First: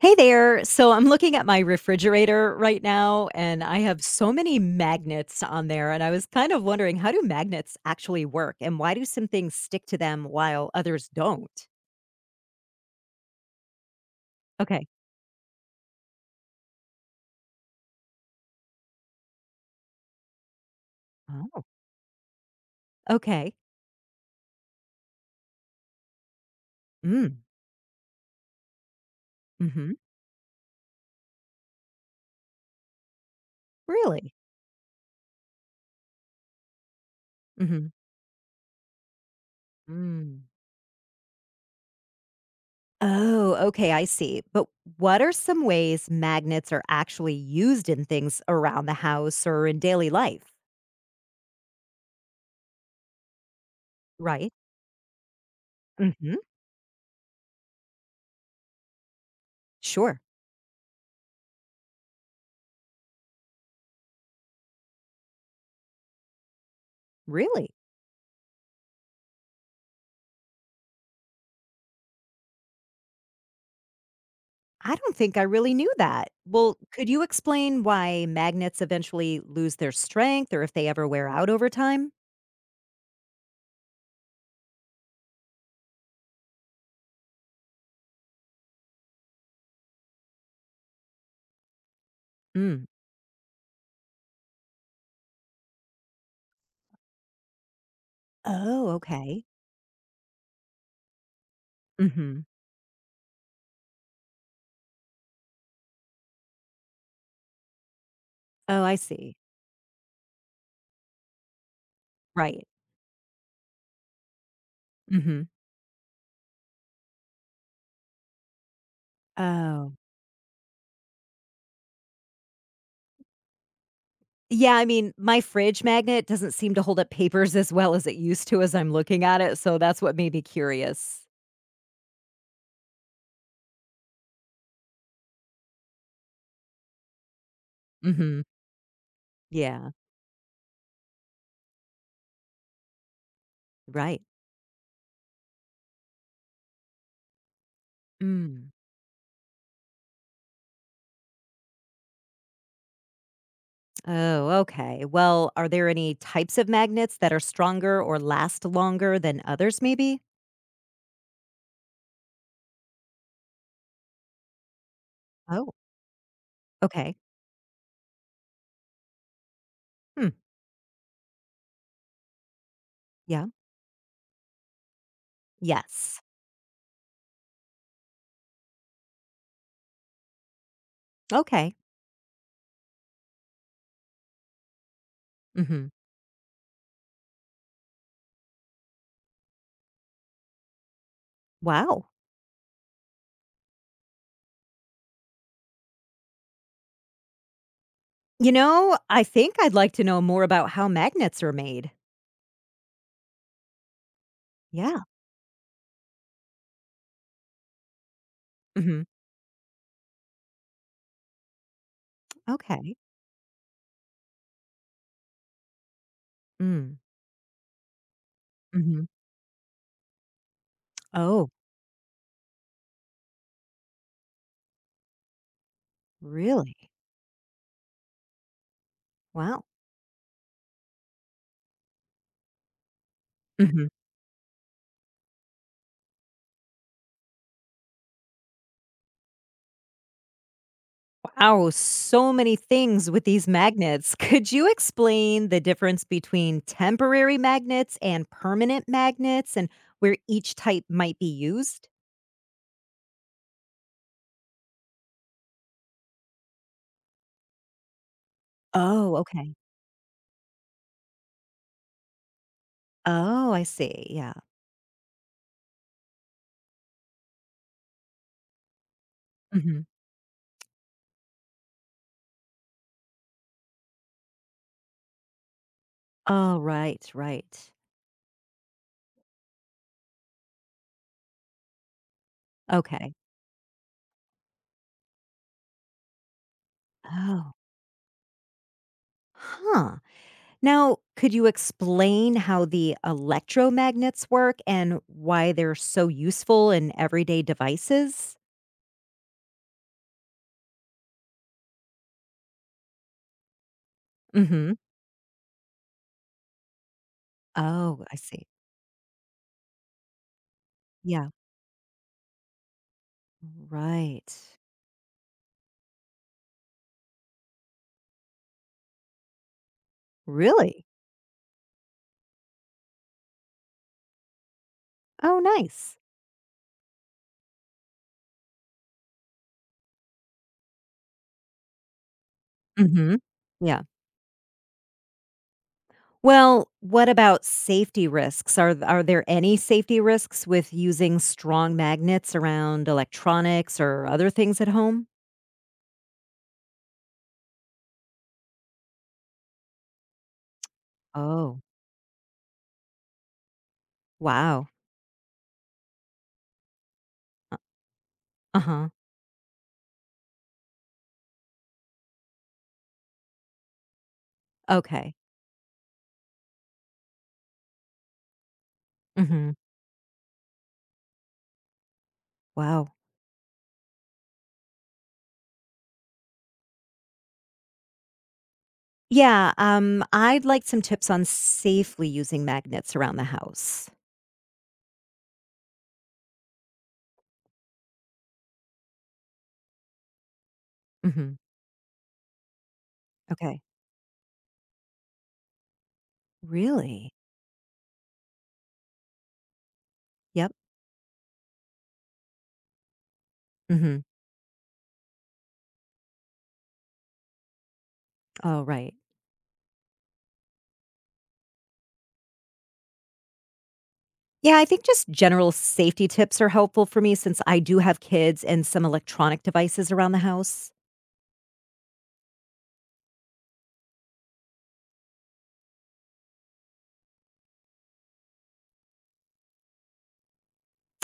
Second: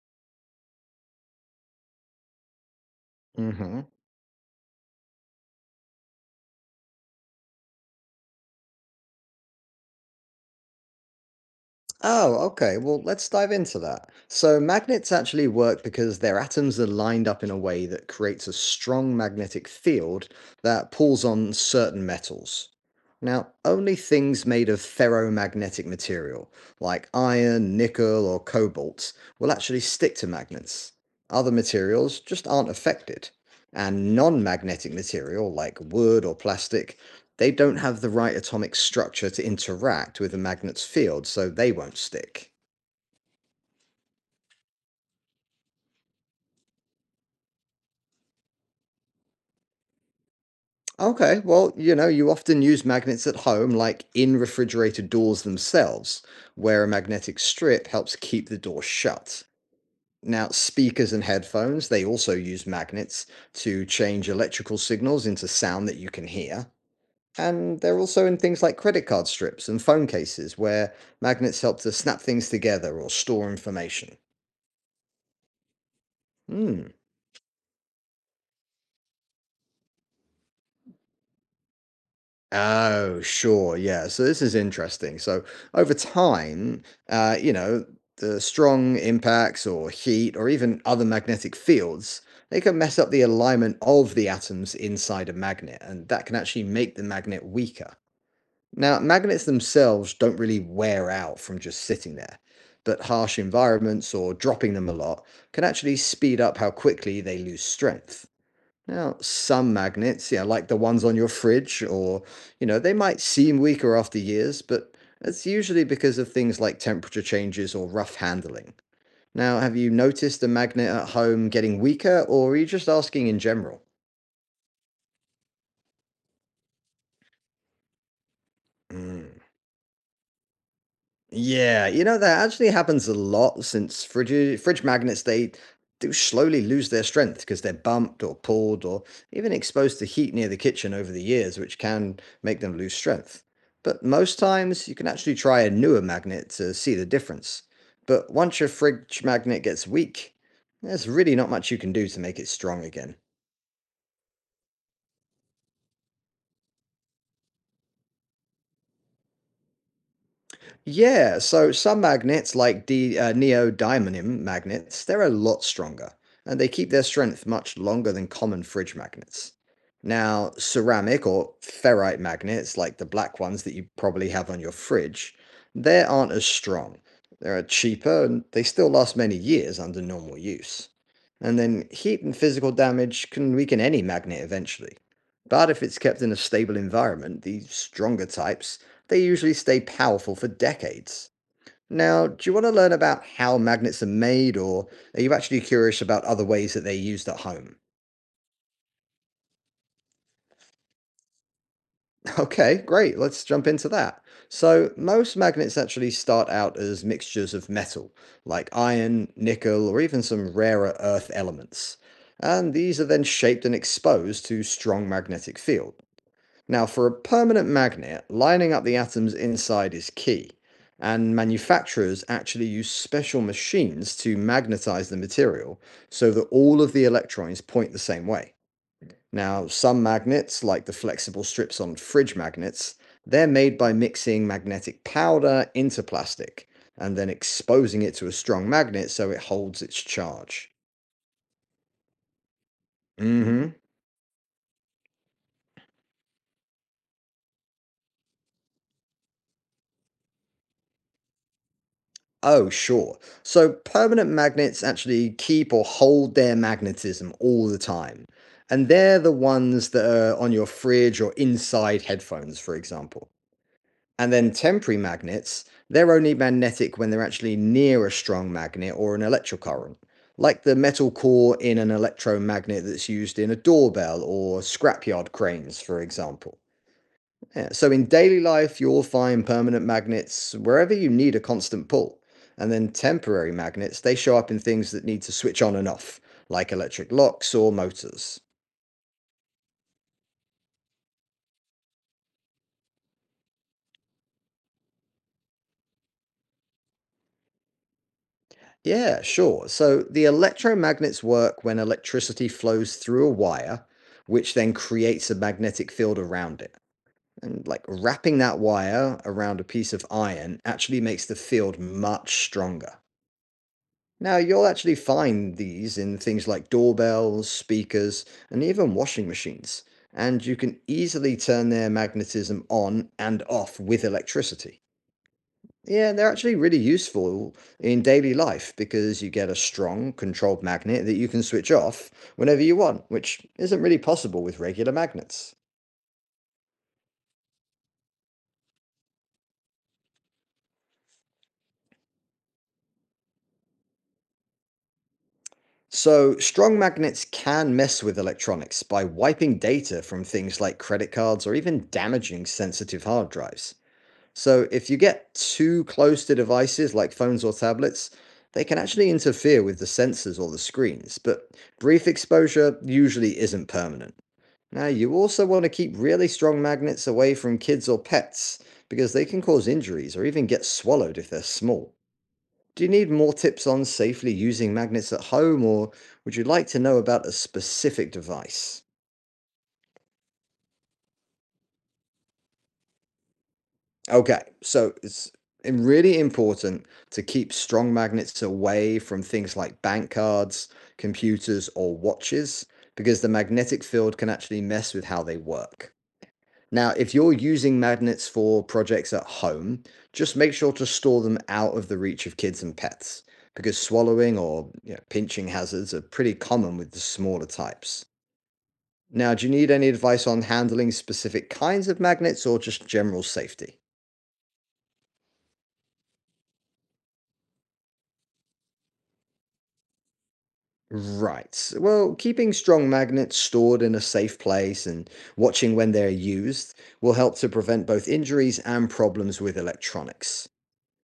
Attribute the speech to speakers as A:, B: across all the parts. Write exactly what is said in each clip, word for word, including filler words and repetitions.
A: Hey there. So I'm looking at my refrigerator right now, and I
B: Hmm.
A: have so many magnets on there. And I was kind of wondering, how do magnets actually work? And why do some things stick to them while others don't?
B: Oh, okay. Well, let's dive into that. So,
A: Okay.
B: magnets actually work because their atoms are lined up in a way that creates a strong magnetic field that pulls on
A: Oh,
B: certain metals. Now,
A: okay.
B: only things made of ferromagnetic material, like
A: Mm,
B: iron, nickel, or cobalt, will actually
A: mm-hmm.
B: stick to magnets. Other materials just aren't affected. And
A: Really?
B: non magnetic material, like wood or plastic, they don't
A: Mm-hmm.
B: have the right atomic structure to interact with a
A: Mm.
B: magnet's field, so they won't stick.
A: Oh, okay. I see. But what are some ways magnets are actually used in things around the house or in daily life?
B: Okay, well, you know, you often use magnets at home, like in
A: Right.
B: refrigerator doors themselves,
A: Mm-hmm.
B: where a magnetic strip helps keep the door shut.
A: Sure.
B: Now, speakers and headphones, they also use magnets to change electrical signals into sound that you can hear.
A: Really?
B: And they're also in things like credit card strips and phone cases, where magnets help to snap things together or store information.
A: I don't think I really knew that. Well,
B: Hmm.
A: could you explain why magnets eventually lose their strength or if they ever wear out over time?
B: Oh, sure. Yeah. So this is interesting. So over time, uh, you know, the strong impacts or heat or even other magnetic fields, they can
A: Mm.
B: mess up the alignment of the atoms inside a magnet, and that can actually make the magnet weaker.
A: Oh,
B: Now, magnets
A: okay.
B: themselves don't really wear out from just sitting there,
A: Mhm.
B: but harsh environments or dropping them a lot can actually speed up how quickly they lose strength.
A: Oh, I
B: Now,
A: see.
B: some magnets, yeah, like the ones on your fridge, or,
A: Right.
B: you know, they might seem weaker after years, but
A: Mhm.
B: that's usually because of things like temperature changes or rough handling. Now, have you
A: Oh.
B: noticed a magnet at home getting weaker, or are you just asking in general?
A: Yeah, I mean, my fridge magnet doesn't seem to hold up papers as well as it used to as I'm looking
B: Mm.
A: at it, so that's what made me curious.
B: Yeah, you know, that actually happens a lot since fridge fridge magnets they do slowly lose their strength because they're bumped or
A: Mhm.
B: pulled or even
A: Yeah.
B: exposed to heat near the kitchen over the years, which can make them lose strength. But
A: Right.
B: most times you can actually try a newer magnet to see the difference. But once your
A: Mm.
B: fridge magnet gets weak, there's really not much you can do to make it strong again.
A: Oh, okay. Well, are there any types of magnets that are stronger or last longer than others maybe?
B: Yeah, so some magnets, like the uh, neodymium magnets, they're a lot
A: Oh.
B: stronger and they keep their
A: Okay.
B: strength much longer than common fridge magnets.
A: Hmm.
B: Now, ceramic or ferrite magnets, like the black
A: Yeah.
B: ones that you probably have on your fridge, they
A: Yes.
B: aren't as strong. They're cheaper and they still last many years under normal use. And
A: Okay.
B: then heat and physical damage can weaken any magnet eventually. But if
A: Mhm.
B: it's kept in a stable environment, the stronger types, they usually stay powerful for decades.
A: Wow.
B: Now, do you want to learn about how magnets are made, or are you actually curious about other ways that they're used at home?
A: You know, I think I'd like to know more about how magnets are made.
B: Okay, great. Let's jump into that. So,
A: Yeah.
B: most magnets actually start out as mixtures of metal, like
A: Mhm.
B: iron, nickel, or even some rarer earth elements. And
A: Okay.
B: these are then shaped and exposed to strong magnetic field. Now,
A: Mm.
B: for a permanent magnet, lining up the
A: Mhm.
B: atoms inside is key. And
A: Oh,
B: manufacturers actually use special machines to magnetize the material so that
A: really?
B: all of the electrons point the same way.
A: Wow.
B: Now, some magnets, like the flexible strips on fridge magnets, they're made
A: Mhm.
B: by mixing magnetic powder into plastic and then exposing it to a strong magnet so it holds its charge.
A: Wow, so many things with these
B: Hmm.
A: magnets. Could you explain the difference between temporary magnets and permanent magnets and where each type might be used?
B: Oh, sure. So permanent magnets actually keep or hold their magnetism all the time. And
A: Oh,
B: they're the
A: okay.
B: ones that are on your fridge or inside headphones, for example.
A: Oh, I see.
B: And
A: Yeah.
B: then temporary magnets, they're only magnetic when they're actually near a strong magnet or an electric
A: Mhm.
B: current, like the metal core in an electromagnet that's used in a doorbell or scrapyard cranes, for example.
A: Oh, right,
B: Yeah,
A: right.
B: so in daily life, you'll find permanent magnets wherever you need a constant pull. And then
A: Okay.
B: temporary magnets, they show up in things that need to switch on and off, like electric
A: Oh.
B: locks or motors.
A: Huh. Now, could you explain how the electromagnets work and why they're so useful in everyday devices?
B: Yeah, sure. So the electromagnets work when electricity flows through a wire, which then
A: Hmm.
B: creates a magnetic field around it. And like
A: Oh, I
B: wrapping
A: see.
B: that wire around a piece of iron actually makes
A: Yeah.
B: the field much stronger.
A: Right.
B: Now, you'll actually find these in things like doorbells, speakers, and even washing machines. And you can
A: Really?
B: easily turn their magnetism on and off with electricity.
A: Oh, nice.
B: Yeah, they're actually really useful in daily life because you get a strong, controlled magnet that you can switch off whenever you want,
A: Hmm.
B: which isn't
A: Yeah.
B: really possible with regular magnets.
A: Well, what about safety risks? Are th- are there any safety risks with using strong magnets around electronics or other things at home?
B: So, strong magnets can mess with electronics by wiping data from things like credit cards or
A: Oh,
B: even damaging sensitive hard drives.
A: wow.
B: So, if you get too close to devices like phones or tablets,
A: Uh
B: they can
A: huh.
B: actually interfere with the sensors or the screens, but brief exposure usually isn't permanent. Now, you
A: Okay.
B: also want to keep really strong magnets away from kids or pets because they can
A: Mm-hmm.
B: cause injuries or even get swallowed if they're small. Do you
A: Wow.
B: need more tips on safely using magnets at home or would you like to know about a specific device?
A: Yeah, um, I'd like some tips on safely using magnets around the house.
B: Okay, so it's im- really important to keep strong magnets away from things like bank cards,
A: Mhm.
B: computers, or watches because the
A: Okay.
B: magnetic field can actually mess with how they work. Now,
A: Really?
B: if you're using magnets for projects at home, just
A: Yep.
B: make sure to store them out of the reach of kids and pets because
A: Mhm.
B: swallowing or you know, pinching hazards are pretty common with the smaller types.
A: Oh, right.
B: Now, do you need any advice on handling specific kinds of magnets or just general safety?
A: Yeah, I think just general safety tips are helpful for me since I do have kids and some electronic devices around the house.
B: Right. Well, keeping strong magnets stored in a safe place and watching when they're used will help to prevent both injuries and problems with electronics.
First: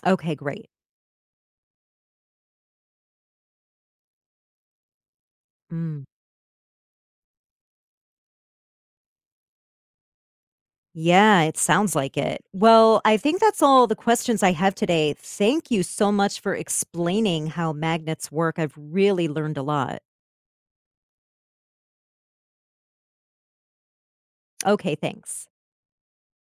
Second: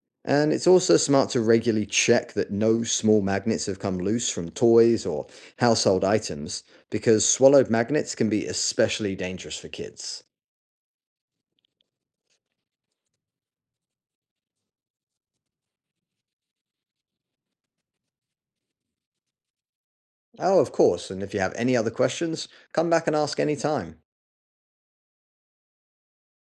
A: Okay,
B: And it's
A: great.
B: also smart to regularly check that no small magnets have come loose from toys or
A: Mm.
B: household items, because swallowed magnets can be especially dangerous for kids.
A: Yeah, it sounds like it. Well, I think that's all the questions I have today. Thank you so much for explaining how magnets work. I've really learned a lot.
B: Oh, of course, and if you have any other questions, come back and ask any time.
A: Okay, thanks.